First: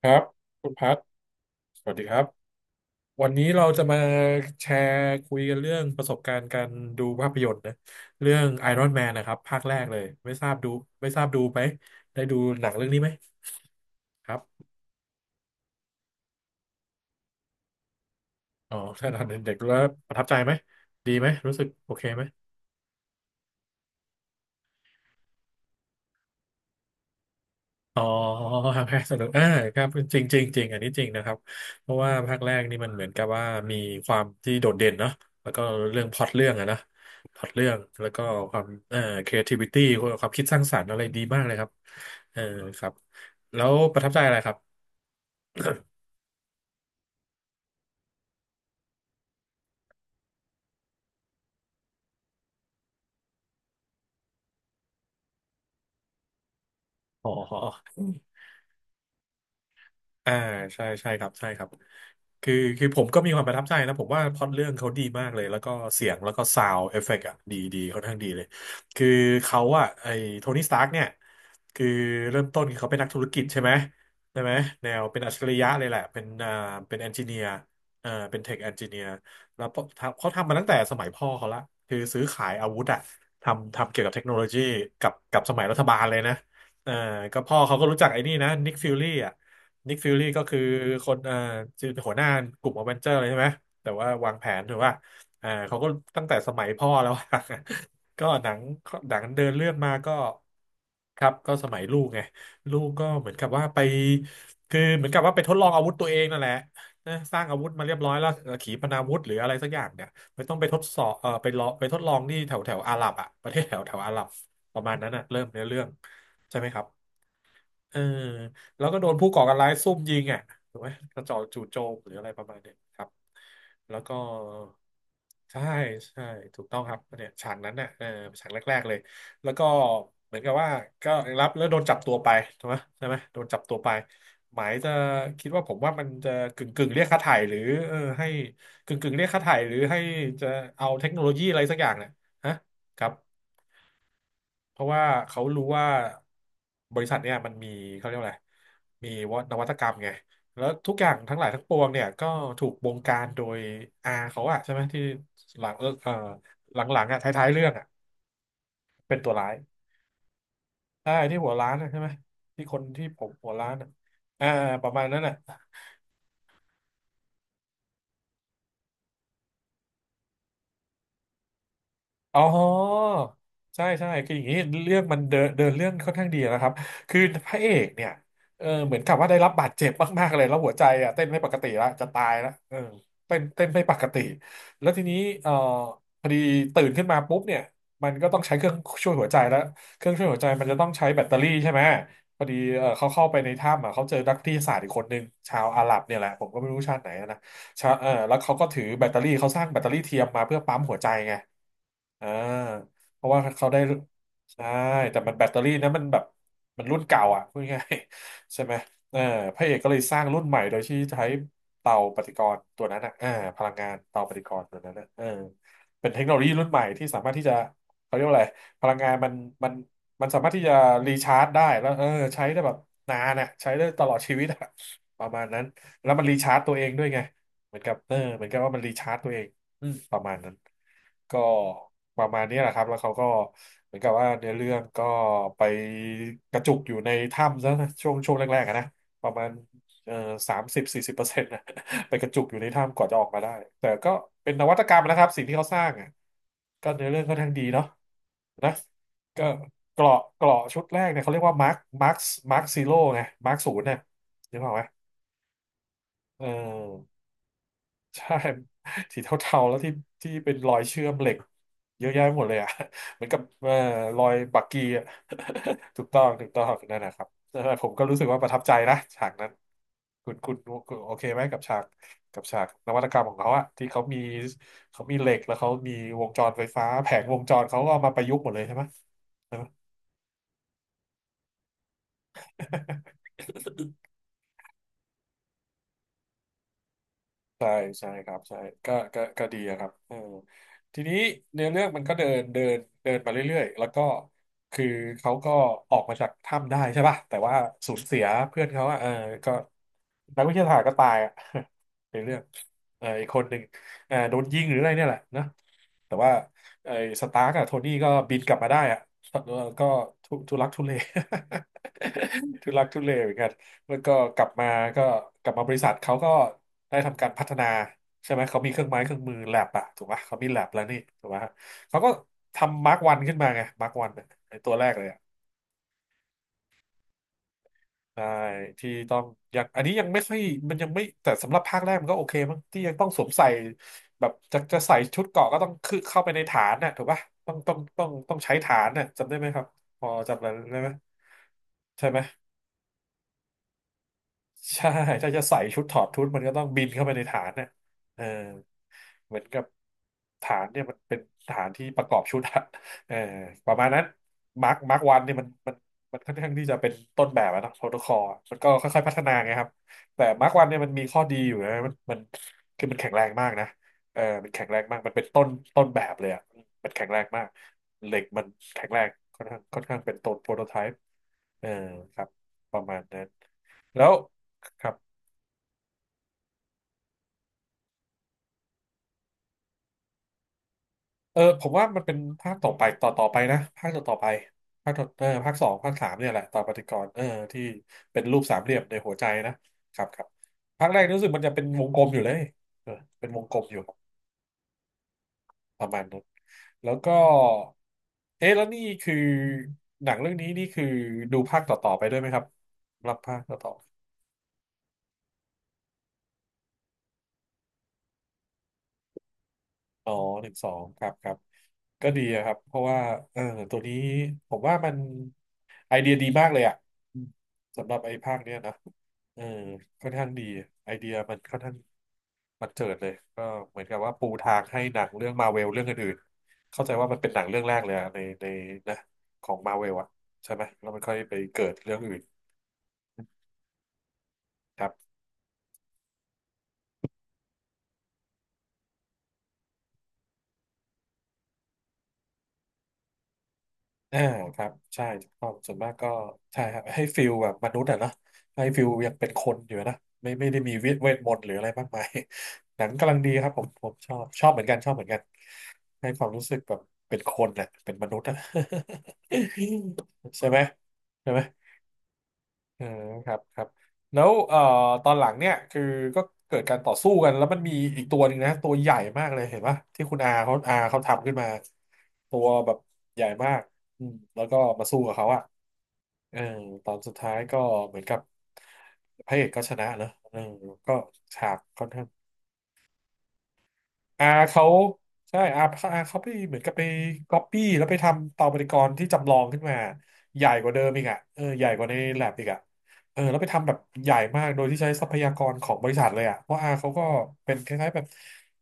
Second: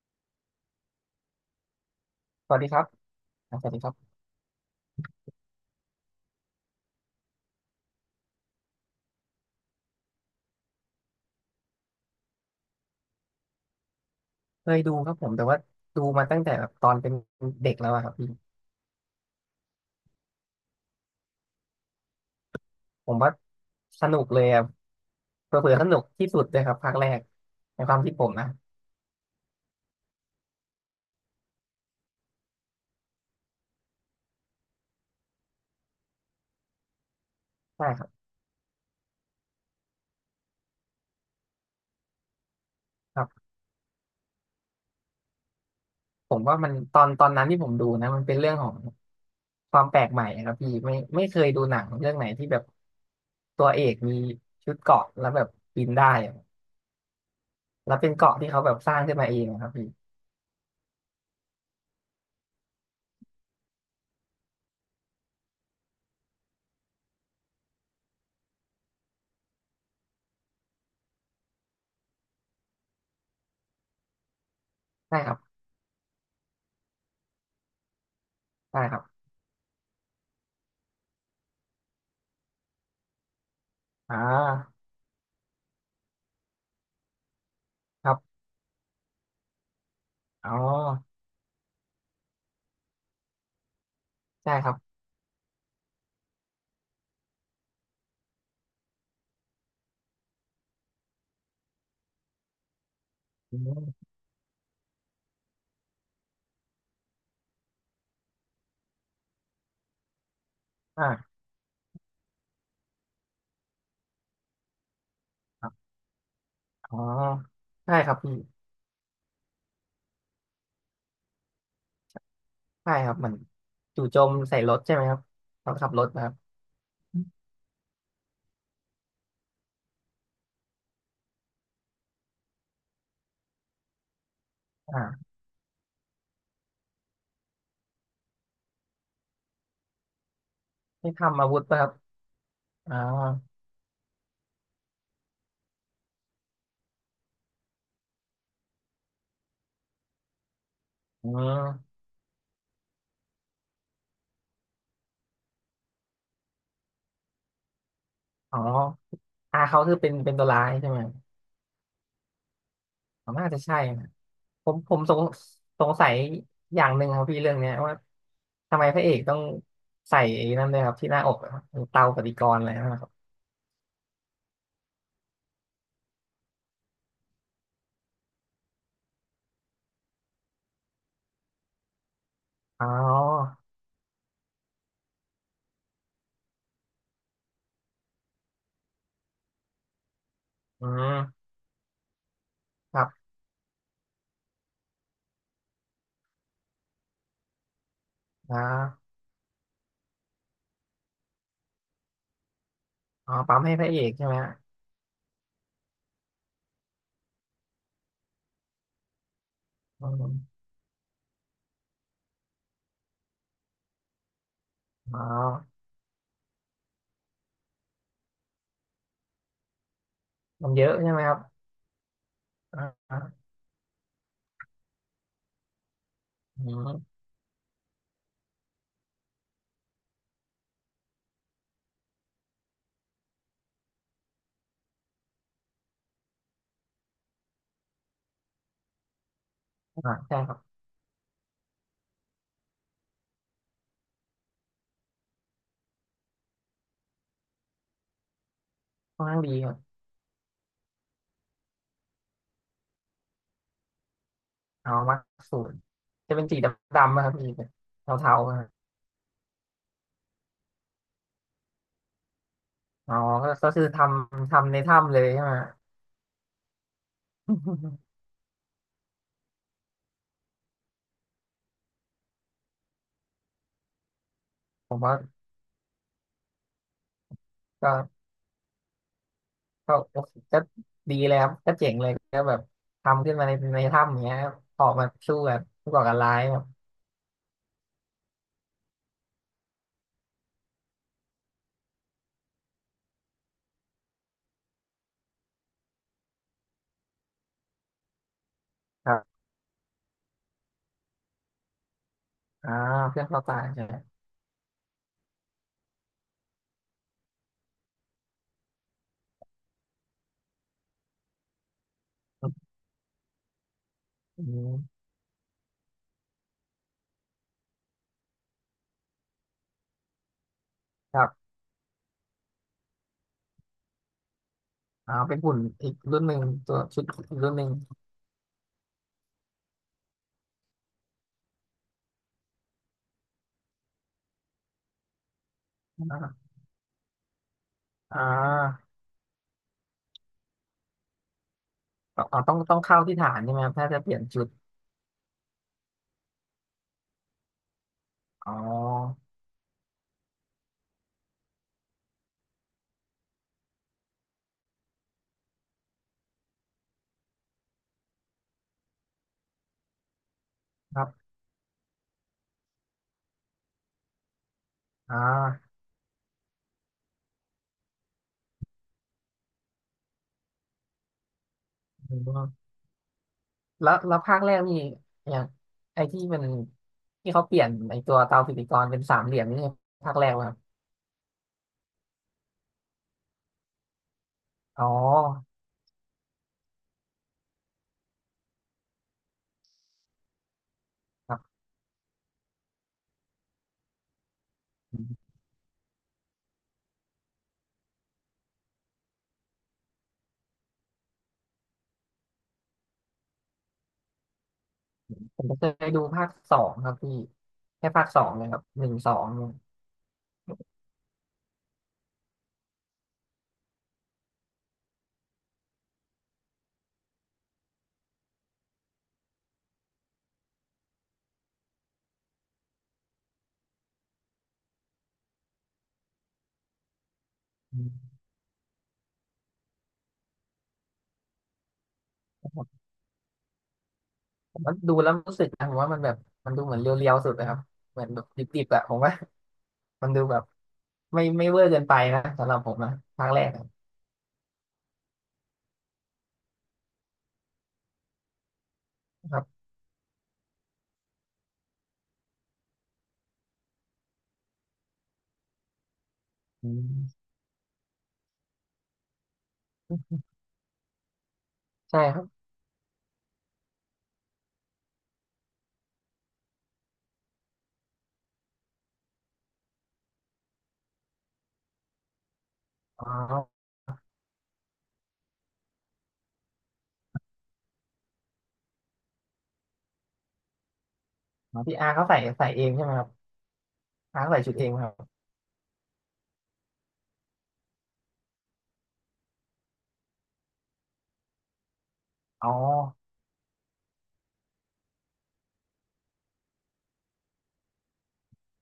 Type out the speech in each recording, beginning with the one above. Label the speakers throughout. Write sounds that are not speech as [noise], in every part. Speaker 1: ครับคุณพัทสวัสดีครับ
Speaker 2: สวัสดีครับ
Speaker 1: วันนี้
Speaker 2: อ่า
Speaker 1: เรา
Speaker 2: สวัสดี
Speaker 1: จะ
Speaker 2: ครั
Speaker 1: มา
Speaker 2: บ
Speaker 1: แชร์คุยกันเรื่องประสบการณ์การดูภาพยนตร์นะเรื่อง Iron Man นะครับภาคแรกเลยไม่ทราบดูไม่ทราบดูไหมได้ดูหนังเรื่องนี้ไหมครับ
Speaker 2: เคยดูครับผมแต่ว่าดูมาตั้งแต่แบบตอนเป็นเด็กแล้วอะครับพี่
Speaker 1: อ๋อ [laughs] ถ้าตอนเด็กๆแล้วประทับใจไหมดีไหมรู้สึกโอเคไหม
Speaker 2: ผมว่าสนุกเลยอะเผลอๆสนุกที่สุดเลยครับภาคแรกในควา
Speaker 1: อ๋
Speaker 2: ม
Speaker 1: อ
Speaker 2: คิดผมนะ
Speaker 1: ภาคแรกสนุกอ่าครับจริงจริงจริง อันนี้จริงนะครับ เพราะว่าภาคแรกนี่มันเหมือนกับว่ามีความที่โดดเด่นเนาะแล้วก็เรื่องพล็อตเรื่องอะนะพล็อตเรื่อง
Speaker 2: ใช่ค
Speaker 1: แล้
Speaker 2: รั
Speaker 1: วก็
Speaker 2: บ
Speaker 1: ความcreativity ความคิดสร้างสรรค์อะไรดีมากเลยครับเออครับ
Speaker 2: ครับ
Speaker 1: แล้วประทับใจอะไรครับ
Speaker 2: ผมว่ามันตอนนั้นที่ผมดูนะมันเป็นเรื่องของความแปลกใหม่อะครับพี่ไม่เคยดูหนังเรื่องไหนที่แบบตัวเอกมีชุดเกราะแล้วแบบบินได้อะ
Speaker 1: อ๋
Speaker 2: แล้ว
Speaker 1: อ
Speaker 2: เป็นเกราะที่เขาแบบสร้างขึ้นมาเองอะครับพี่
Speaker 1: อ่าใช่ใช่ครับใช่ครับคือผมก็มีความประทับใจนะผมว่าพล็อตเรื่องเขาดีมากเลยแล้วก็เสียงแล้วก็ซาวด์เอฟเฟกต์อ่ะดีดีค่อนข้างดีเลยคือเขาอ่ะไอ้โทนี่สตาร์กเนี่ยคือเริ่มต้นคือเขาเป็นนักธุรกิจใช่ไหมใช่ไหมแนว
Speaker 2: ใช่
Speaker 1: เป็น
Speaker 2: ค
Speaker 1: อัจ
Speaker 2: รั
Speaker 1: ฉ
Speaker 2: บ
Speaker 1: ริยะเลยแหละเป็นอ่าเป็นเอนจิเนียร์อ่าเป็นเทคเอน
Speaker 2: ใช่
Speaker 1: จิ
Speaker 2: ค
Speaker 1: เนี
Speaker 2: รั
Speaker 1: ย
Speaker 2: บ
Speaker 1: ร์แล้วพอทำเขาทำมาตั้งแต่สมัยพ่อเขาละคือซื้อขายอาวุธอ่ะทำเกี่ยวกับ
Speaker 2: อ่
Speaker 1: เทคโนโลยี
Speaker 2: า
Speaker 1: กับสมัยรัฐบาลเลยนะเอ่อก็พ่อเขาก็รู้
Speaker 2: ค
Speaker 1: จัก
Speaker 2: รั
Speaker 1: ไอ้
Speaker 2: บ
Speaker 1: นี่นะนิกฟิลลี่ นิกฟิลลี่ก็
Speaker 2: อ๋อ
Speaker 1: คือคนคือหัวหน้ากลุ่มอเวนเจอร์เลยใช่ไหมแต่ว่าวางแผ
Speaker 2: ใช่
Speaker 1: น
Speaker 2: ครั
Speaker 1: ถื
Speaker 2: บ
Speaker 1: อว่าอ่าเขาก็ตั้งแต่สมัยพ่อแล้วอะ [laughs] ก็หนังหนังเดินเรื่องมาก็ครับก็สมัยลูกไงลูกก็เหมือนกับ
Speaker 2: อื
Speaker 1: ว่าไป
Speaker 2: ม
Speaker 1: คือเหมือนกับว่าไปทดลองอาวุธตัวเองนั่นแหละนะสร้างอาวุธมาเรียบร้อยแล้วขีปนาวุธหรืออะไรสักอย่างเนี่ยไม่ต้องไปทดสอบเออ
Speaker 2: อ่า
Speaker 1: ไปลองไปทดลองที่แถวแถวอาหรับอ่ะประเทศแถวแถวอาหรับประมาณนั้นอ่ะเริ่มเนื้อเรื่องใช่ไหมครับ
Speaker 2: อ๋อใช่
Speaker 1: เออ
Speaker 2: ครับพี่
Speaker 1: แล้วก็โดนผู้ก่อการร้ายซุ่มยิงอ่ะถูกไหมกระจอกจู่โจมหรืออะไรประมาณเนี้ย
Speaker 2: ใช่
Speaker 1: ครั
Speaker 2: ค
Speaker 1: บ
Speaker 2: รับเหมือน
Speaker 1: แล้ว
Speaker 2: จู่
Speaker 1: ก็
Speaker 2: โจมใส่รถใช่ไหมครับ
Speaker 1: ใช่
Speaker 2: ตอนขับรถ
Speaker 1: ใช่
Speaker 2: นะครับ
Speaker 1: ถูกต้องครับเนี่ยฉากนั้นน่ะเออฉากแรกๆเลยแล้วก็เหมือนกับว่าก็รับแล้วโดนจับตัวไปถูกไหมใช่ไหมโดนจับตัวไปหมายจะ
Speaker 2: อ่า
Speaker 1: คิดว่าผมว่ามันจะกึ่งกึ่งเรียกค่าไถ่หรือเออให้กึ่งกึ่งเรียกค่าไถ่หรือให้จะเอาเท
Speaker 2: ไม่
Speaker 1: คโนโล
Speaker 2: ทำ
Speaker 1: ยี
Speaker 2: อา
Speaker 1: อะ
Speaker 2: วุ
Speaker 1: ไร
Speaker 2: ธ
Speaker 1: สั
Speaker 2: นะ
Speaker 1: ก
Speaker 2: ค
Speaker 1: อ
Speaker 2: รั
Speaker 1: ย่า
Speaker 2: บ
Speaker 1: งเนี่ยฮะ
Speaker 2: อ๋อ
Speaker 1: ครับ เพราะว่าเขารู้ว่าบริษัทเนี่ยมันมีเขาเรียกว่าอะไรมีว่นวัตกรรมไงแล้วทุกอย่าง
Speaker 2: อื
Speaker 1: ทั้งหลายทั้งปวง
Speaker 2: ม
Speaker 1: เนี่ยก็ถูกบงการโดยอาเขาอะใช่ไหมที่หลังหลังๆอะท้ายๆเรื่องอะ
Speaker 2: อ๋อ
Speaker 1: เป็นตัวร้าย
Speaker 2: อาเขาคือเป็นตัวร้ายใช่ไหม
Speaker 1: ใช่ที่หัวร้านอะใช่ไหมที่คนที่ผ
Speaker 2: ผ
Speaker 1: ม
Speaker 2: ม
Speaker 1: หั
Speaker 2: น่า
Speaker 1: ว
Speaker 2: จะ
Speaker 1: ร้าน
Speaker 2: ใช่
Speaker 1: อะ
Speaker 2: นะ
Speaker 1: อ่า
Speaker 2: ผม
Speaker 1: ป
Speaker 2: ผ
Speaker 1: ระ
Speaker 2: ม
Speaker 1: มาณ
Speaker 2: ส
Speaker 1: นั้
Speaker 2: ง
Speaker 1: นอะ
Speaker 2: สงสัยอย่างหนึ่งครับพี่เรื่องเนี้ยว่าทำไมพระเอกต้องใส่ไอ้นั่นด้วยครับที่หน้าอกอะครับเตาปฏิ
Speaker 1: อ๋
Speaker 2: ก
Speaker 1: อ
Speaker 2: รณ์อะไรนนนะครับ
Speaker 1: ใช่ใช่คืออย่างนี้เรื่องมันเดินเดินเรื่องค่อนข้างดีนะครับคือพระเอกเนี่ยเออเหมือนกับว่าได้รับบาดเจ็บมากๆเลยแล้วหัวใจอ่ะเต้นไม่ปกติแล้วจะตายแล้วเออ
Speaker 2: อ๋
Speaker 1: เต้น
Speaker 2: อ
Speaker 1: เต้นไม่ปกติแล้วทีนี้เออพอดีตื่นขึ้นมาปุ๊บเนี่ยมันก็ต้องใช้เครื่องช่วยหัวใจแล้วเครื่องช่วยหัวใจมันจะต้
Speaker 2: อื
Speaker 1: องใช้แบตเตอ
Speaker 2: ม
Speaker 1: รี่ใช่ไหมพอดีเออ
Speaker 2: ครั
Speaker 1: เขา
Speaker 2: บ
Speaker 1: เข้าไปในถ้ำอ่ะเขาเจอนักวิทยาศาสตร์อีกคนนึงชาวอาหรับเนี่ยแหละผมก็ไม่รู้ชาติไหนนะ ชาแล้วเขา
Speaker 2: อ๋อ
Speaker 1: ก็ถือแบตเตอรี่เขาสร้างแบตเตอรี่เทียมมาเพื่อปั๊มหัวใจไงอ่าเพราะ
Speaker 2: อ๋อ
Speaker 1: ว่า
Speaker 2: ปั๊ม
Speaker 1: เขา
Speaker 2: ให้
Speaker 1: ได้
Speaker 2: พระเอกใช่ไหมฮะ
Speaker 1: ใช่แต่มันแบตเตอรี่นะมันแบบมันรุ่นเก่าอ่ะพูดง่ายๆใช่ไหมเออพระเอกก็เลย
Speaker 2: อื
Speaker 1: สร้าง
Speaker 2: ม
Speaker 1: รุ่นใหม่โดยที่ใช้เตาปฏิกรณ์ตัวนั้นอ่ะเออพลังงานเตาปฏิกรณ์ตัวนั้นนะ
Speaker 2: อ๋
Speaker 1: เอ
Speaker 2: อ
Speaker 1: อเป็นเทคโนโลยีรุ่นใหม่ที่สามารถที่จะเขาเรียกว่าอะไรพลังงานมันมันสามารถที่
Speaker 2: มั
Speaker 1: จะ
Speaker 2: นเยอะใช่
Speaker 1: รี
Speaker 2: ไหมค
Speaker 1: ชา
Speaker 2: รับ
Speaker 1: ร์จได้แล้วเออใช้ได้แบบ
Speaker 2: อ่า
Speaker 1: นา
Speaker 2: อ่า
Speaker 1: นอ่ะใช้ได้ตลอดชีวิตอะประมาณนั้นแล้วมันรีชาร์จ
Speaker 2: อื
Speaker 1: ตัวเองด้วย
Speaker 2: ม
Speaker 1: ไง เหมือนกับเออเหมือนกับว่ามันรีชาร์จตัวเองอืมประมาณนั้นก็ประมาณนี้แหละครับแล้วเขาก็เหมือนกับว่าเนื้อเรื่องก็ไปกระจุกอยู่ในถ้ำซะนะช่วงช่วงแรกๆอะนะประมาณ
Speaker 2: อ่า
Speaker 1: เอ่อ
Speaker 2: ใช่ค
Speaker 1: สา
Speaker 2: รับ
Speaker 1: มสิบสี่สิบเปอร์เซ็นต์นะ [laughs] ไปกระจุกอยู่ในถ้ำก่อนจะออกมาได้แต่ก็เป็นนวัตกรรมนะครับสิ่งที่เขาสร้างอ่ะก็เนื้อเรื่องค่อนข้างดีเนาะนะ
Speaker 2: ค่อนข้าง
Speaker 1: ก็
Speaker 2: ดีครับ
Speaker 1: เกราะชุดแรกเนี่ยเขาเรียกว่ามาร์คมาร์คซีโร่ไงมาร์คศูนย์เนี่ยนึกออกไหม
Speaker 2: เอามาสูตรจะ
Speaker 1: เ
Speaker 2: เป็นสีดำ
Speaker 1: ออ
Speaker 2: ๆนะครับพี่
Speaker 1: ใช่
Speaker 2: เทาๆอะครับ
Speaker 1: [laughs] สีเทาๆแล้วที่เป็นรอยเชื่อมเหล็กเยอะแยะหมดเลยอ่ะ
Speaker 2: อ๋
Speaker 1: [laughs]
Speaker 2: อ
Speaker 1: เหมือนกับ
Speaker 2: ก็คือท
Speaker 1: รอย
Speaker 2: ำ
Speaker 1: บัก
Speaker 2: ทำใน
Speaker 1: กี้อ่ะ
Speaker 2: ถ้ำเลยใช่ไหม
Speaker 1: [laughs] ถูกต้องนั่นนะครับเออผมก็รู้สึ
Speaker 2: [laughs]
Speaker 1: กว่าประทับใจนะฉากนั้นคุณคุณคุณโอเคไหมกับฉากนวัตกรรมของเขาอะที่เขามี
Speaker 2: ผม
Speaker 1: เขา
Speaker 2: ว่า
Speaker 1: มีเหล็กแล้วเขามีวงจรไฟฟ้าแผงวงจรเขาก็
Speaker 2: ก็
Speaker 1: เอามาประยุกต์หมดเลยใช่ไหม
Speaker 2: ก็โอเคก็ดีเลยครับก็เจ๋งเลยก็แบบ
Speaker 1: [laughs]
Speaker 2: ทำขึ้นมาในถ้ำอย่างเงี้ยครับออกมาสู้แบบผู้ก่อการร้ายครับ
Speaker 1: ใช่ใช่ครับใช่ก็ดีอะครับเออทีนี้เนื้อเรื่องมันก็เดินเดินเดินมาเรื่อยๆแล้วก็คือเขาก็ออกมาจากถ้ำได้ใช่ป่ะแต่ว่าสูญเสียเพื่อนเขาอะเอ
Speaker 2: ค
Speaker 1: อ
Speaker 2: รับ
Speaker 1: ก็นักวิทยาศาสตร์ก็ตายอะ [laughs] ในเรื่อง
Speaker 2: อ่า
Speaker 1: เออ
Speaker 2: เพื่อ
Speaker 1: อี
Speaker 2: น
Speaker 1: กค
Speaker 2: เขา
Speaker 1: นห
Speaker 2: ตา
Speaker 1: นึ่ง
Speaker 2: ยใช่ไหม
Speaker 1: เออโดนยิงหรืออะไรเนี่ยแหละนะแต่ว่าไอ้สตาร์กอะโทนี่ก็บินกลับมาได้อะแล้วก็ทุลักทุเล [laughs] ทุลักทุเลเหมือนกัน แล้วก็ก
Speaker 2: อื
Speaker 1: ลับมาก็
Speaker 2: ม
Speaker 1: กลับมาบริษัทเขาก็ได้ทำการพัฒนาใช่ไหมเขามีเครื่องไม้เครื่องมือแลบอะถูกปะเขามีแลบแล้วนี่
Speaker 2: ค
Speaker 1: ถู
Speaker 2: รั
Speaker 1: กปะ
Speaker 2: บ
Speaker 1: เขาก็ทำมาร์กวันขึ้นมาไงมาร์กวันไอตัวแรกเลย
Speaker 2: อ่า
Speaker 1: อะ
Speaker 2: เป็นหุ่นอีกรุ่นหนึ่งตัวชุดอีกรุ่นหนึ่ง
Speaker 1: ใช่ที่ต้องยังอันนี้ยังไม่ค่อยมันยังไม่แต่สำหรับภาคแรกมันก็โอเคมั้งที่ยังต้องสวมใส่แบบจะใส่ชุดเกราะก็ต้องคือเข้าไปใน
Speaker 2: อ่า
Speaker 1: ฐานน่ะถูกปะต้องต้องต้อง
Speaker 2: อ่
Speaker 1: ต้องใช้ฐา
Speaker 2: า
Speaker 1: นน่ะจำได้ไหมครับพอจำได้ไหมใช่ไหม
Speaker 2: อ๋อต้องเข้าที่ฐานใช่ไหมครับถ้าจะเปลี่ยนชุด
Speaker 1: ใช่ถ้าจะใส่ชุดถอดชุดมันก็ต้องบินเข้าไปในฐานเนี่ยเออ
Speaker 2: อ๋อ
Speaker 1: เหมือนกับฐานเนี่ยมันเป็นฐานที่ประกอบชุดอะเออประมาณนั้นมาร์ควันเนี่ยมันมันค่อนข้างที่จะเป็นต้นแบบอะเนอะโปรโตคอลมันก็ค่อยๆพัฒนาไงครับแต่มาร์ควันเนี่ยมัน
Speaker 2: ค
Speaker 1: มี
Speaker 2: รั
Speaker 1: ข้อ
Speaker 2: บ
Speaker 1: ดีอยู่นะมันคือมันแข็งแรงมากนะเออมันแข็งแรงมากมัน
Speaker 2: อ่
Speaker 1: เป็น
Speaker 2: า
Speaker 1: ต้นแบบเลยอะมันแข็งแรงมากเหล็กมันแข็งแรงค่อนข้างเป็นต้นโปรโตไทป์เออ
Speaker 2: อื
Speaker 1: ค
Speaker 2: ม
Speaker 1: รับ
Speaker 2: แล้ว
Speaker 1: ประมาณนั้น
Speaker 2: แล้
Speaker 1: แล้ว
Speaker 2: วภาคแรกนี่อ
Speaker 1: ครับ
Speaker 2: ย่างไอ้ที่มันที่เขาเปลี่ยนไอ้ตัวเตาปฏิกรณ์เป็นสามเหลี่ยมนี่ภาคแรกป่ะครับ
Speaker 1: เออผมว่ามันเป็นภาคต่อไปต่อไปนะภาคต่อไป
Speaker 2: อ๋อ
Speaker 1: ภาคต่อเออภาคสองภาคสามเนี่ยแหละต่อปฏิกรณ์เออที่เป็นรูปสามเหลี่ยมในหัวใจนะครับภาคแรกรู้สึก
Speaker 2: ครั
Speaker 1: มันจะ
Speaker 2: บ
Speaker 1: เป็นวงกลมอยู่เลยเออเป็นวงกลมอยู่
Speaker 2: อืม
Speaker 1: ประมาณนั้นแล้วก็เอ๊ะแล้วนี่คือหนังเรื่องนี้นี่คือดูภาคต่อไปด้วยไหมครับรับภาคต่อ
Speaker 2: ผมก็เคยดูภาคสองครับพี่แค่ภาคสองเลยครับหนึ่งสองเนี่ย
Speaker 1: อ๋อหนึ่งสองครับก็ดีอะครับเพราะว่าเออตัวนี้ผมว่ามันไอเดียดีมากเลยอ่ะอืมสำหรับไอ้ภาคเนี้ยนะเออค่อนข้างดีไอเดียมันค่อนข้างมันเจิดเลยก็เหมือนกับว่าปูทางให้หนังเรื่องมาเวลเรื่องอื่นๆเข้าใจว่ามันเป็นหนังเรื่องแร
Speaker 2: อื
Speaker 1: กเลยอะ
Speaker 2: ม
Speaker 1: ในนะของมาเวลอะใช่ไหมแล้วมันค่อยไปเกิดเรื่องอื่น
Speaker 2: ผมว่า
Speaker 1: ครั
Speaker 2: ดูแล้
Speaker 1: บ
Speaker 2: วรู้สึกนะผมว่ามันแบบมันดูเหมือนเรียวๆสุดนยครับเหมือนแบบดิบๆอะผมว่ามันดูแบบไม่เวอร์เกินไปนะสำหรับผมนะภาคแรกอะ
Speaker 1: อ่าครับใช่ถูกต้องส่วนมากก็ใช่ครับให้ฟิลแบบมนุษย์อะเนาะให้ฟิลยังเป็น
Speaker 2: ค
Speaker 1: ค
Speaker 2: รั
Speaker 1: น
Speaker 2: บ
Speaker 1: อยู่นะไม่ได้มีเวทมนต์หรืออะไรมากมาย [laughs] หนังกำลังดีครับผมชอบชอบเหมือนกันชอบเหมือนกันให้ความรู้สึก
Speaker 2: อื
Speaker 1: แบบเป็น
Speaker 2: ม
Speaker 1: คนน่ะเป็นมนุษย์อะ [laughs] ใช่ไหมใช่ไหม
Speaker 2: ใช่ครับ
Speaker 1: อืมครับแล้วเอ่อตอนหลังเนี่ยคือก็เกิดการต่อสู้กันแล้วมันมีอีกตัวหนึ่งนะตัวใหญ่มากเลยเห็นปะที่คุณอาเขาทำขึ้นมาตัวแบบ
Speaker 2: อ๋อ
Speaker 1: ใหญ่มากอืมแล้วก็มาสู้กับเขาอะเออตอนสุดท้ายก็เหมือนกับพระเอกก็ชนะเนอะเออก็ฉา
Speaker 2: อ๋
Speaker 1: ก
Speaker 2: อพี่
Speaker 1: ค่อ
Speaker 2: อา
Speaker 1: น
Speaker 2: ร์
Speaker 1: ข้า
Speaker 2: เขา
Speaker 1: ง
Speaker 2: ใส่เองใช่ไหมครับอา
Speaker 1: อา
Speaker 2: ร์เขาใส่ชุดเอ
Speaker 1: เขา
Speaker 2: งไหมครับ
Speaker 1: ใช่อาเขาไปเหมือนกับไปก๊อปปี้แล้วไปทำเตาปฏิกรณ์ที่จำลองขึ้นมาใหญ่กว่าเดิมอีกอ่ะเออใหญ่กว่าในแลบอีก
Speaker 2: อ๋อ
Speaker 1: อ่ะเออแล้วไปทำแบบใหญ่มากโดยที่ใช้ทรัพยากรของบริษัทเลยอ่ะเพราะอาเขาก็เป็นคล้ายๆแบบ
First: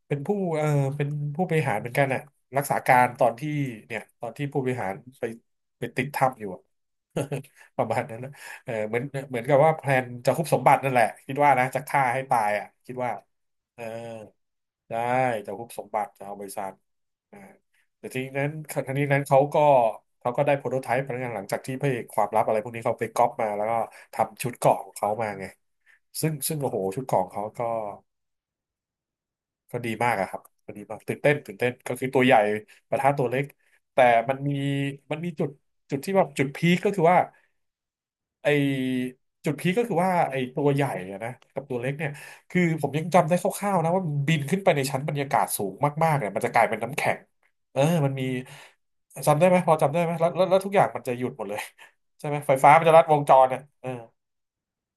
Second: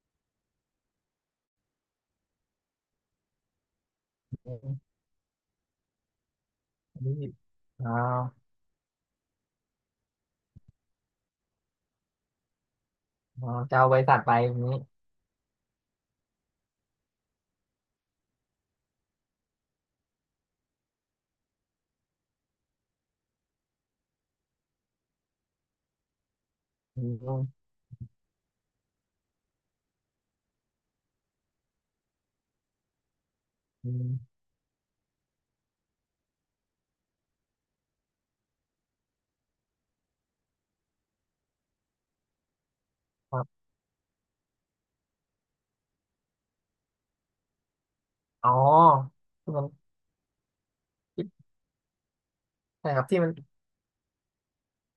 Speaker 1: เป็นผู้เออเป็นผู้บริหารเหมือนกันอ่ะรักษาการตอนที่เนี่ยตอนที่ผู้บริหารไปไปติดถ้ำอยู่อะ
Speaker 2: อันนี้
Speaker 1: [laughs] ประ
Speaker 2: อ๋อ
Speaker 1: มาณนั้นนะเออเหมือนกับว่าแพลนจะคุบสมบัตินั่นแหละคิดว่านะจะฆ่าให้ตายอ่ะคิดว่า
Speaker 2: อ๋อจะ
Speaker 1: อ่า
Speaker 2: เอาบริษัทไปอย่างนี้
Speaker 1: ได้จะฮุบสมบัติจะเอาบริษัทอ่าแต่ทีนี้นั้นเขาก็ได้โปรโตไทป์พนักงานหลังจากที่พระเอกความลับอะไรพวกนี้เขาไปก๊อปมาแล้วก็ทำชุดเกราะของเขามาไงซึ่งโอ้โหชุ
Speaker 2: อื
Speaker 1: ดเกราะของเขาก็
Speaker 2: ม
Speaker 1: ก็ดีมากอะครับก็ดีมากตื่นเต้นก็คือตัวใหญ่ปะทะตัวเล็ก
Speaker 2: อื
Speaker 1: แต่
Speaker 2: ม
Speaker 1: มันมีมันมีจุดที่แบบจุดพีคก็คือว่า ไอจุดพีคก็คือว่าไอตัวใหญ่อะนะกับตัวเล็กเนี่ยคือผมยังจำ
Speaker 2: ค
Speaker 1: ได้
Speaker 2: รั
Speaker 1: ค
Speaker 2: บ
Speaker 1: ร่าวๆนะว่ามันบินขึ้นไปในชั้นบรรยากาศสูงมากๆเนี่ยมันจะกลายเป็นน้ำแข็งเออมันมี
Speaker 2: อ๋อ
Speaker 1: จำได้
Speaker 2: ที่
Speaker 1: ไหม
Speaker 2: มัน
Speaker 1: พอจำได้ไหมแล้วทุกอย่างมันจะหยุดหม
Speaker 2: ที่
Speaker 1: ดเลยใช่ไหมไฟฟ้ามัน
Speaker 2: ใช่
Speaker 1: จะ
Speaker 2: ค
Speaker 1: ลั
Speaker 2: รั
Speaker 1: ด
Speaker 2: บ
Speaker 1: ว
Speaker 2: ที่
Speaker 1: ง
Speaker 2: มั
Speaker 1: จ
Speaker 2: น
Speaker 1: รเนี่ยเออ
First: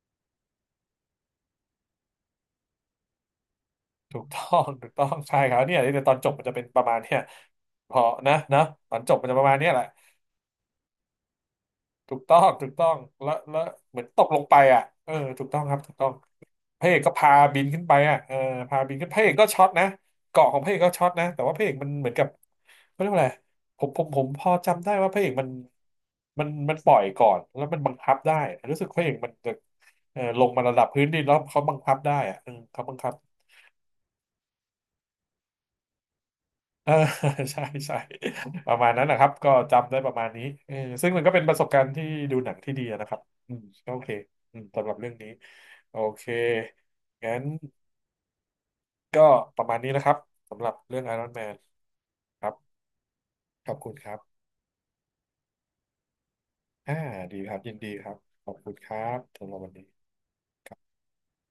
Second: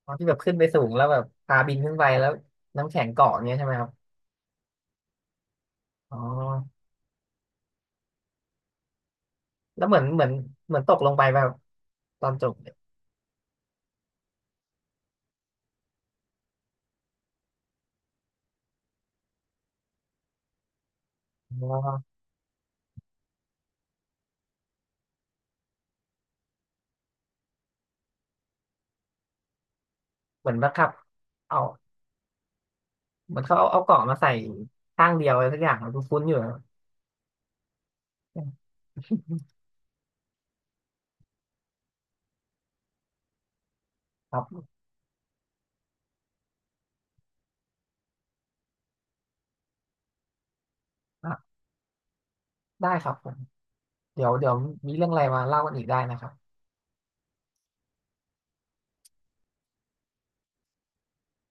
Speaker 2: อ๋อที่แบบขึ้นไปสูงแล้วแบบพาบินขึ้นไปแล้วน้ำแข็งเกาะอย่างเงี้ยใช่ไหมครับ
Speaker 1: ถูกต้องใช่ครับเนี่ยในตอ
Speaker 2: อ๋
Speaker 1: น
Speaker 2: อ
Speaker 1: จบมันจะเป็นประมาณเนี่ยพอนะนะตอนจบมันจะประมาณเนี้ยแห
Speaker 2: แล้
Speaker 1: ละ
Speaker 2: วเหมือนเหมือนเหมือนตกลงไปแบบ
Speaker 1: ถูก
Speaker 2: ตอน
Speaker 1: ต้อ
Speaker 2: จ
Speaker 1: ง
Speaker 2: บ
Speaker 1: ถูก
Speaker 2: เนี่ย
Speaker 1: ต้องแล้วเหมือนตกลงไปอ่ะเออถูกต้องครับถูกต้อง พระเอกก็พาบินขึ้นไปอ่ะเออพาบินขึ้นพระเอกก็ช็อตนะเกาะของพระเอกก็ช็อตนะแต่ว่าพระ
Speaker 2: อ๋
Speaker 1: เอ
Speaker 2: อ
Speaker 1: กมันเหมือนกับเขาเรียกว่าอะไรผมพอจำได้ว่าพระเอกมันมันปล่อยก่อนแล้วมันบังคับได้รู้สึกพระเอกมันจะเออล
Speaker 2: เห
Speaker 1: ง
Speaker 2: มือน
Speaker 1: มา
Speaker 2: บัง
Speaker 1: ระดั
Speaker 2: คั
Speaker 1: บ
Speaker 2: บ
Speaker 1: พื้นดินแล้ว
Speaker 2: เอา
Speaker 1: เขาบังคับได้อ่ะเออเขาบังคับ
Speaker 2: เหมือนเขาเอาเอาเกาะมาใส่ข้างเดียวอะไรสักอย่างคุ้นๆอยู่นะครับ
Speaker 1: เออ [laughs] ใช่ใช่ประมาณนั้นนะครับก็จำได้ประมาณนี้เออซึ่งมันก็เป็นประสบการณ์ที่ดูหนังที่ดีนะครับอืมก็โอเค
Speaker 2: ครั
Speaker 1: อืม
Speaker 2: บ
Speaker 1: สำหรับเรื่องนี้โอเคงั้น ก็ประมาณนี้นะครับสำหรับเรื่อง Iron
Speaker 2: อ่ะ
Speaker 1: Man ครับ
Speaker 2: ได้ครับ
Speaker 1: ขอบคุณครับ
Speaker 2: เดี๋ยวเดี๋ยวมีเรื่องอะไรมาเล่ากันอีกได้นะครับ
Speaker 1: อ่าดีครับยินดีครับขอบคุณครับสำหรับวันนี้